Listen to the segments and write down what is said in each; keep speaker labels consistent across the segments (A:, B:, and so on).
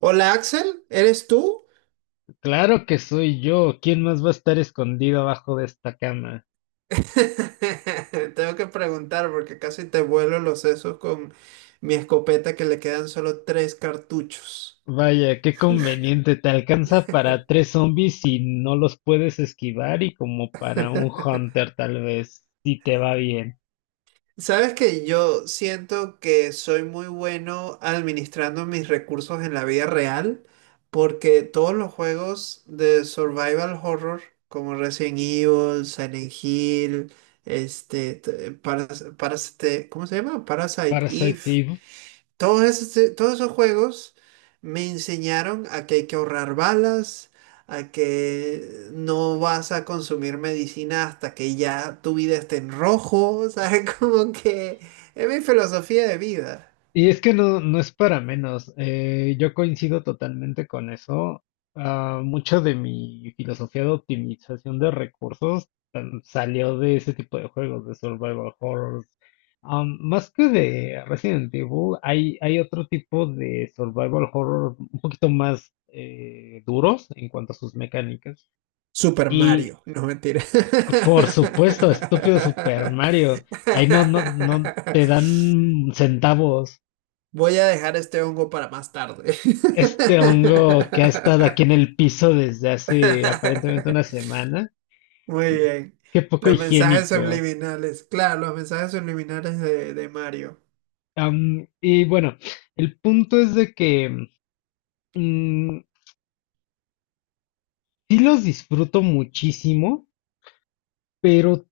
A: Hola Axel, ¿eres tú?
B: Claro que soy yo. ¿Quién más va a estar escondido abajo de esta cama?
A: Tengo que preguntar porque casi te vuelo los sesos con mi escopeta que le quedan solo tres cartuchos.
B: Vaya, qué conveniente. Te alcanza para tres zombies si no los puedes esquivar y como para un hunter tal vez, si te va bien.
A: Sabes que yo siento que soy muy bueno administrando mis recursos en la vida real porque todos los juegos de survival horror como Resident Evil, Silent Hill, ¿cómo se llama? Parasite Eve.
B: Parasite.
A: Todos esos juegos me enseñaron a que hay que ahorrar balas, a que no vas a consumir medicina hasta que ya tu vida esté en rojo, ¿sabes? Como que es mi filosofía de vida.
B: Y es que no es para menos. Yo coincido totalmente con eso. Ah, mucho de mi filosofía de optimización de recursos salió de ese tipo de juegos, de survival horrors. Más que de Resident Evil, hay otro tipo de survival horror un poquito más duros en cuanto a sus mecánicas.
A: Super
B: Y
A: Mario, no mentira.
B: por supuesto, estúpido Super Mario. Ahí no te dan centavos.
A: Voy a dejar este hongo para más tarde.
B: Este hongo que ha estado aquí en el piso desde hace aparentemente una semana.
A: Muy bien.
B: Qué poco
A: Los mensajes
B: higiénico.
A: subliminales. Claro, los mensajes subliminales de Mario.
B: Y bueno, el punto es de que mm, sí los disfruto muchísimo, pero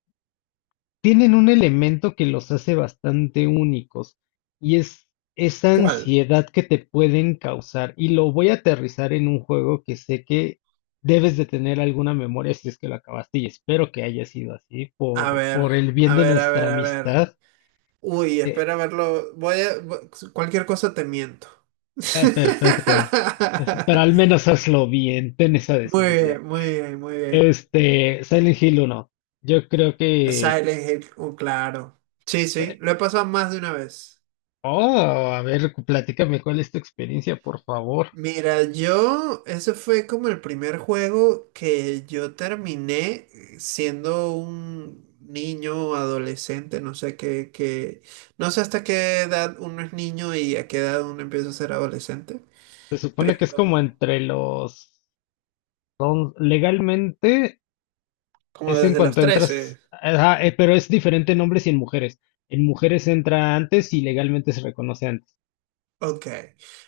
B: tienen un elemento que los hace bastante únicos, y es esa
A: ¿Cuál?
B: ansiedad que te pueden causar. Y lo voy a aterrizar en un juego que sé que debes de tener alguna memoria si es que lo acabaste, y espero que haya sido así
A: A ver,
B: por el bien
A: a
B: de
A: ver, a
B: nuestra
A: ver, a ver.
B: amistad.
A: Uy,
B: Eh,
A: espera verlo. Cualquier cosa te miento.
B: Perfecto. Pues, pero al menos hazlo bien, ten esa
A: Muy
B: decencia.
A: bien, muy bien, muy bien.
B: Este, Silent Hill 1. Yo creo que...
A: Silent Hill, oh, claro. Sí, sí,
B: eh,
A: lo he pasado más de una vez.
B: Oh, a ver, platícame cuál es tu experiencia, por favor.
A: Mira, yo, ese fue como el primer juego que yo terminé siendo un niño, adolescente, no sé qué, qué, no sé hasta qué edad uno es niño y a qué edad uno empieza a ser adolescente,
B: Se supone que es como
A: pero
B: entre los legalmente
A: como
B: es en
A: desde los
B: cuanto
A: 13.
B: entras, ajá, pero es diferente en hombres y en mujeres. En mujeres entra antes y legalmente se reconoce antes.
A: Ok.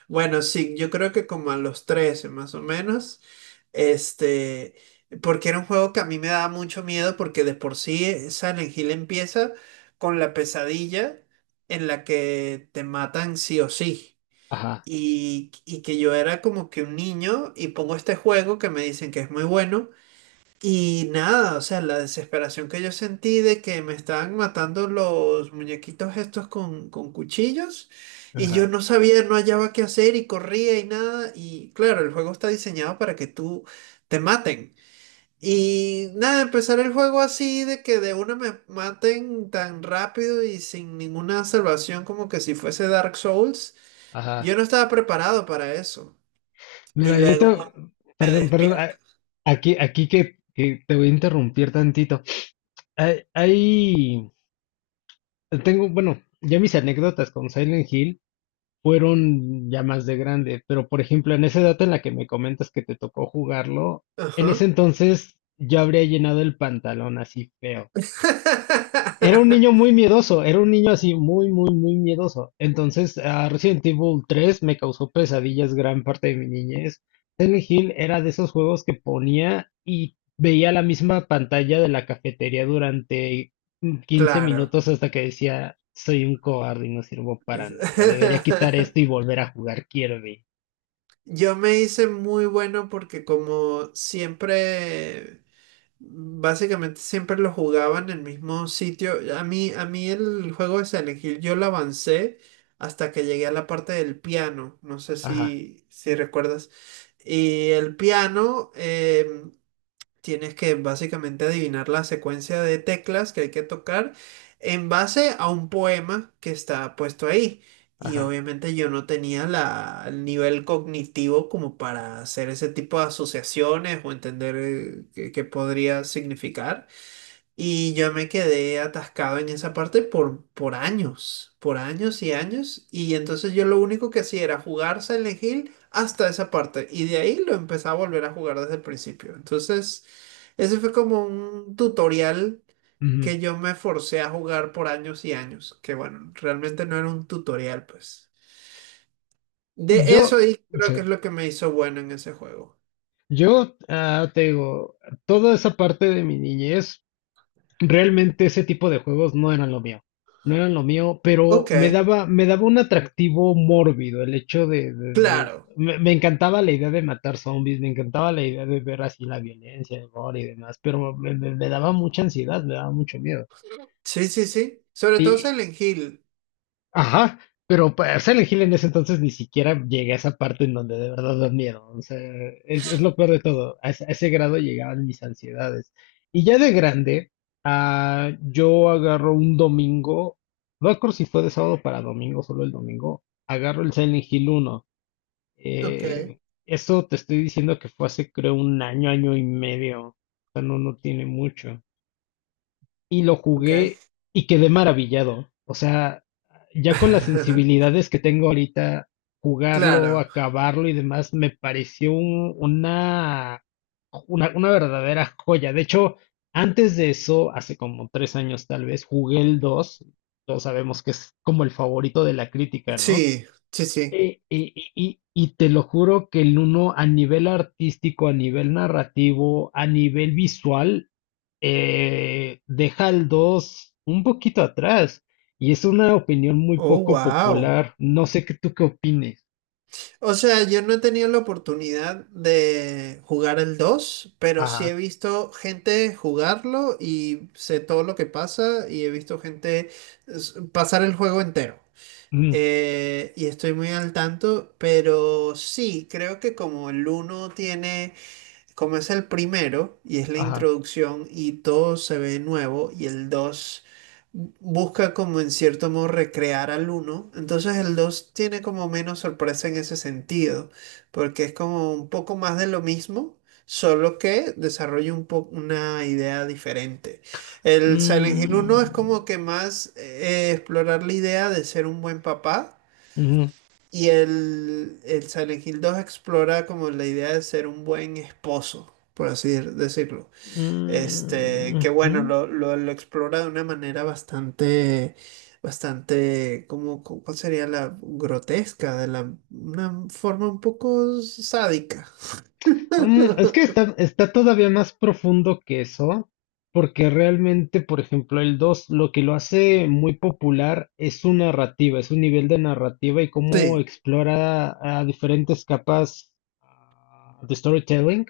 A: Bueno, sí, yo creo que como a los 13 más o menos, este, porque era un juego que a mí me daba mucho miedo porque de por sí Silent Hill empieza con la pesadilla en la que te matan sí o sí.
B: Ajá,
A: Y que yo era como que un niño y pongo este juego que me dicen que es muy bueno y nada, o sea, la desesperación que yo sentí de que me estaban matando los muñequitos estos con cuchillos y yo
B: ajá,
A: no sabía, no hallaba qué hacer y corría y nada. Y claro, el juego está diseñado para que tú te maten. Y nada, empezar el juego así de que de una me maten tan rápido y sin ninguna salvación como que si fuese Dark Souls,
B: ajá.
A: yo no estaba preparado para eso. Y
B: Mira, yo
A: luego, bueno,
B: te-
A: me
B: Perdón,
A: despierto.
B: aquí, aquí que te voy a interrumpir tantito. Hay, hay- Tengo, bueno, ya mis anécdotas con Silent Hill. Fueron ya más de grande, pero por ejemplo, en esa edad en la que me comentas que te tocó jugarlo, en ese
A: Ajá.
B: entonces yo habría llenado el pantalón así feo. Era un niño muy miedoso, era un niño así muy, muy, muy miedoso. Entonces, ah, Resident Evil 3 me causó pesadillas gran parte de mi niñez. Silent Hill era de esos juegos que ponía y veía la misma pantalla de la cafetería durante 15
A: Claro.
B: minutos hasta que decía, soy un cobarde y no sirvo para
A: Es-
B: nada. Debería quitar esto y volver a jugar Kirby.
A: Yo me hice muy bueno porque como siempre, básicamente siempre lo jugaba en el mismo sitio. A mí el juego de Silent Hill yo lo avancé hasta que llegué a la parte del piano. No sé
B: Ajá,
A: si, si recuerdas. Y el piano, tienes que básicamente adivinar la secuencia de teclas que hay que tocar en base a un poema que está puesto ahí. Y
B: ajá.
A: obviamente yo no tenía el nivel cognitivo como para hacer ese tipo de asociaciones o entender qué, qué podría significar. Y yo me quedé atascado en esa parte por años, por años y años. Y entonces yo lo único que hacía era jugar Silent Hill hasta esa parte. Y de ahí lo empecé a volver a jugar desde el principio. Entonces, ese fue como un tutorial
B: Ujú.
A: que yo me forcé a jugar por años y años. Que bueno, realmente no era un tutorial, pues. De
B: Yo,
A: eso ahí creo
B: sí,
A: que es lo que me hizo bueno en ese juego.
B: yo ah, Te digo, toda esa parte de mi niñez, realmente ese tipo de juegos no eran lo mío, no eran lo mío, pero
A: Ok,
B: me daba un atractivo mórbido el hecho
A: claro.
B: me, me encantaba la idea de matar zombies, me encantaba la idea de ver así la violencia, el gore y demás, pero me daba mucha ansiedad, me daba mucho miedo.
A: Sí, sí, sí. Sobre todo Silent Hill.
B: Ajá, pero para Silent Hill en ese entonces ni siquiera llegué a esa parte en donde de verdad da miedo. O sea, es lo peor de todo. A ese grado llegaban mis ansiedades. Y ya de grande, ah, yo agarro un domingo, no recuerdo si fue de sábado para domingo, solo el domingo, agarro el Silent Hill uno.
A: Ok,
B: Eh, Eso te estoy diciendo que fue hace creo un año, año y medio. O sea, no, no tiene mucho, y lo
A: ok.
B: jugué y quedé maravillado. O sea, ya con las sensibilidades que tengo ahorita, jugarlo,
A: Claro,
B: acabarlo y demás, me pareció una verdadera joya. De hecho, antes de eso, hace como tres años tal vez, jugué el dos. Todos sabemos que es como el favorito de la crítica, ¿no?
A: sí, sí, sí.
B: Y te lo juro que el uno a nivel artístico, a nivel narrativo, a nivel visual, deja al 2 un poquito atrás. Y es una opinión muy
A: Oh,
B: poco
A: wow.
B: popular. No sé qué tú qué opines.
A: O sea, yo no he tenido la oportunidad de jugar el 2, pero sí he
B: Ajá.
A: visto gente jugarlo y sé todo lo que pasa y he visto gente pasar el juego entero.
B: mm,
A: Y estoy muy al tanto, pero sí, creo que como el uno tiene. Como es el primero y es la
B: ajá.
A: introducción y todo se ve nuevo y el 2 busca como en cierto modo recrear al uno, entonces el 2 tiene como menos sorpresa en ese sentido, porque es como un poco más de lo mismo, solo que desarrolla una idea diferente. El Silent Hill uno es
B: mm,
A: como que más explorar la idea de ser un buen papá
B: Ujú,
A: y el Silent Hill 2 explora como la idea de ser un buen esposo, por así decirlo.
B: mm,
A: Que
B: ujú.
A: bueno, lo explora de una manera bastante, bastante, como, ¿cuál sería la grotesca? Una forma un poco sádica.
B: Mm, es que está, está todavía más profundo que eso, porque realmente, por ejemplo, el 2, lo que lo hace muy popular es su narrativa, es su nivel de narrativa y cómo
A: Sí,
B: explora a diferentes capas de storytelling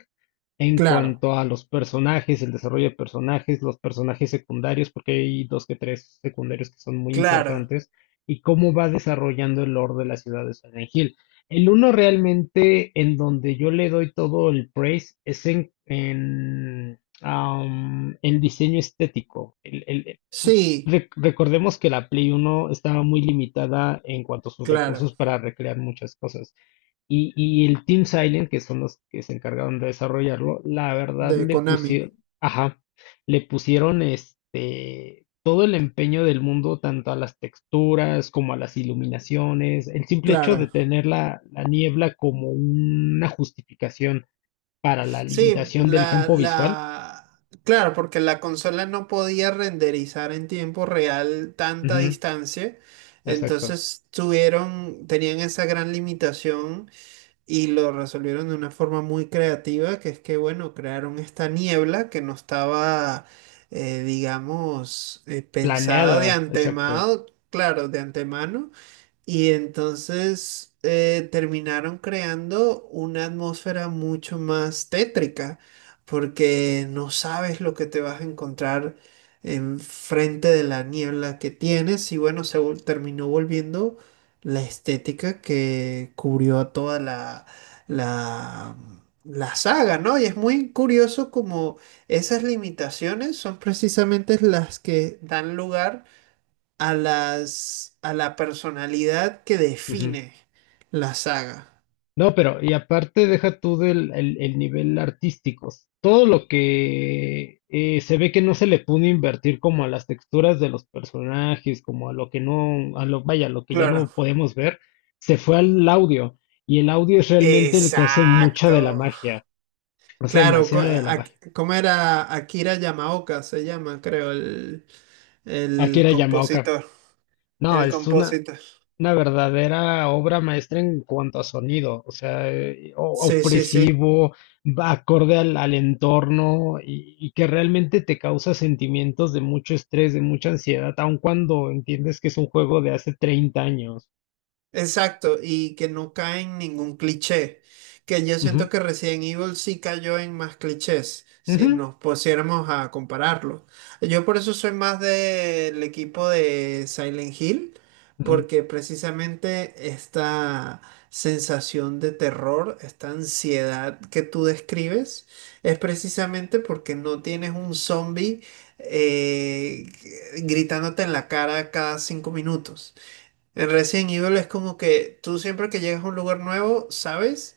B: en
A: claro,
B: cuanto a los personajes, el desarrollo de personajes, los personajes secundarios, porque hay dos que tres secundarios que son muy
A: claro,
B: importantes, y cómo va desarrollando el lore de la ciudad de Silent Hill. El uno realmente en donde yo le doy todo el praise es en el diseño estético.
A: sí,
B: Recordemos que la Play Uno estaba muy limitada en cuanto a sus
A: claro,
B: recursos para recrear muchas cosas. Y el Team Silent, que son los que se encargaron de desarrollarlo, la verdad
A: de
B: le
A: Konami,
B: pusieron, ajá, le pusieron este todo el empeño del mundo, tanto a las texturas como a las iluminaciones. El simple hecho de
A: claro.
B: tener la niebla como una justificación para la
A: Sí,
B: limitación del campo visual.
A: claro, porque la consola no podía renderizar en tiempo real tanta
B: Ujú,
A: distancia,
B: exacto.
A: entonces tenían esa gran limitación y lo resolvieron de una forma muy creativa, que es que, bueno, crearon esta niebla que no estaba, digamos, pensada de
B: Planeada, exacto.
A: antemano, claro, de antemano, y entonces terminaron creando una atmósfera mucho más tétrica, porque no sabes lo que te vas a encontrar enfrente de la niebla que tienes. Y bueno, terminó volviendo la estética que cubrió a toda la, la saga, ¿no? Y es muy curioso como esas limitaciones son precisamente las que dan lugar a a la personalidad que
B: Ujú.
A: define la saga.
B: No, pero y aparte deja tú del el nivel artístico. Todo lo que se ve que no se le pudo invertir como a las texturas de los personajes, como a lo que no, a lo, vaya, lo que ya no
A: Claro.
B: podemos ver, se fue al audio. Y el audio es realmente el que hace mucha de la
A: Exacto.
B: magia, hace
A: Claro,
B: demasiado de la magia.
A: ¿cómo era Akira Yamaoka? Se llama, creo, el,
B: Aquí
A: el
B: era Yamaoka.
A: compositor.
B: No,
A: El
B: es
A: compositor.
B: una verdadera obra maestra en cuanto a sonido, o sea,
A: Sí, sí, sí.
B: opresivo, va acorde al entorno y que realmente te causa sentimientos de mucho estrés, de mucha ansiedad, aun cuando entiendes que es un juego de hace 30 años.
A: Exacto, y que no cae en ningún cliché. Que yo
B: Ujú,
A: siento que Resident Evil sí cayó en más clichés, si
B: ujú,
A: nos pusiéramos a compararlo. Yo por eso soy más del equipo de Silent Hill,
B: ujú.
A: porque precisamente esta sensación de terror, esta ansiedad que tú describes, es precisamente porque no tienes un zombie eh, gritándote en la cara cada 5 minutos. En Resident Evil es como que tú siempre que llegas a un lugar nuevo, sabes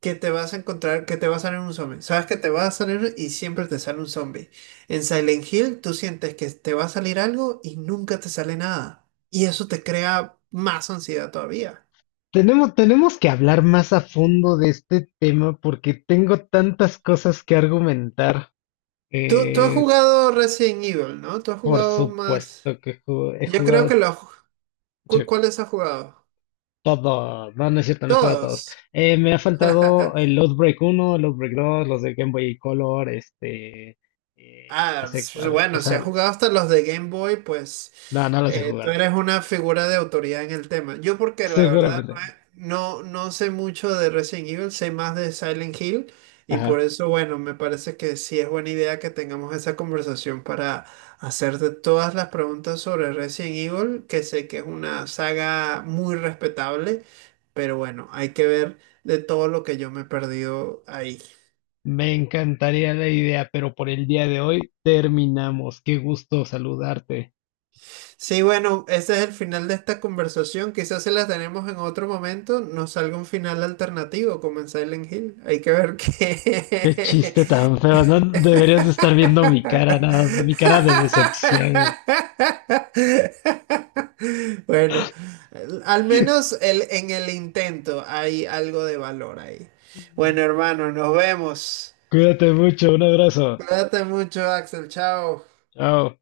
A: que te vas a encontrar, que te va a salir un zombie. Sabes que te va a salir y siempre te sale un zombie. En Silent Hill tú sientes que te va a salir algo y nunca te sale nada. Y eso te crea más ansiedad todavía.
B: Tenemos que hablar más a fondo de este tema porque tengo tantas cosas que argumentar.
A: Tú has
B: Eh,
A: jugado Resident Evil, ¿no? Tú has
B: por
A: jugado más...
B: supuesto que he
A: Yo creo que
B: jugado.
A: los... ¿Cuáles has jugado?
B: Todo, no, no es cierto, no he jugado a todos.
A: Todos.
B: Me ha faltado el Outbreak uno, el Outbreak dos, los de Game Boy Color, este, no
A: Ah,
B: sé cuál, o
A: bueno, si has
B: sea,
A: jugado hasta los de Game Boy, pues
B: no, no los he
A: tú
B: jugado,
A: eres una figura de autoridad en el tema. Yo porque la verdad
B: seguramente.
A: no, no, no sé mucho de Resident Evil, sé más de Silent Hill y por
B: Ajá.
A: eso, bueno, me parece que sí es buena idea que tengamos esa conversación para hacerte todas las preguntas sobre Resident Evil, que sé que es una saga muy respetable, pero bueno, hay que ver de todo lo que yo me he perdido ahí.
B: Me encantaría la idea, pero por el día de hoy terminamos. Qué gusto saludarte.
A: Sí, bueno, ese es el final de esta conversación. Quizás se la tenemos en otro momento, nos salga un final alternativo, como en Silent Hill. Hay que ver
B: Qué
A: qué.
B: chiste tan feo, no deberías de estar viendo mi cara, nada más, mi cara de decepción.
A: Bueno, al menos en el intento hay algo de valor ahí. Bueno, hermano, nos vemos.
B: Cuídate mucho, un abrazo.
A: Cuídate mucho, Axel. Chao.
B: Chao.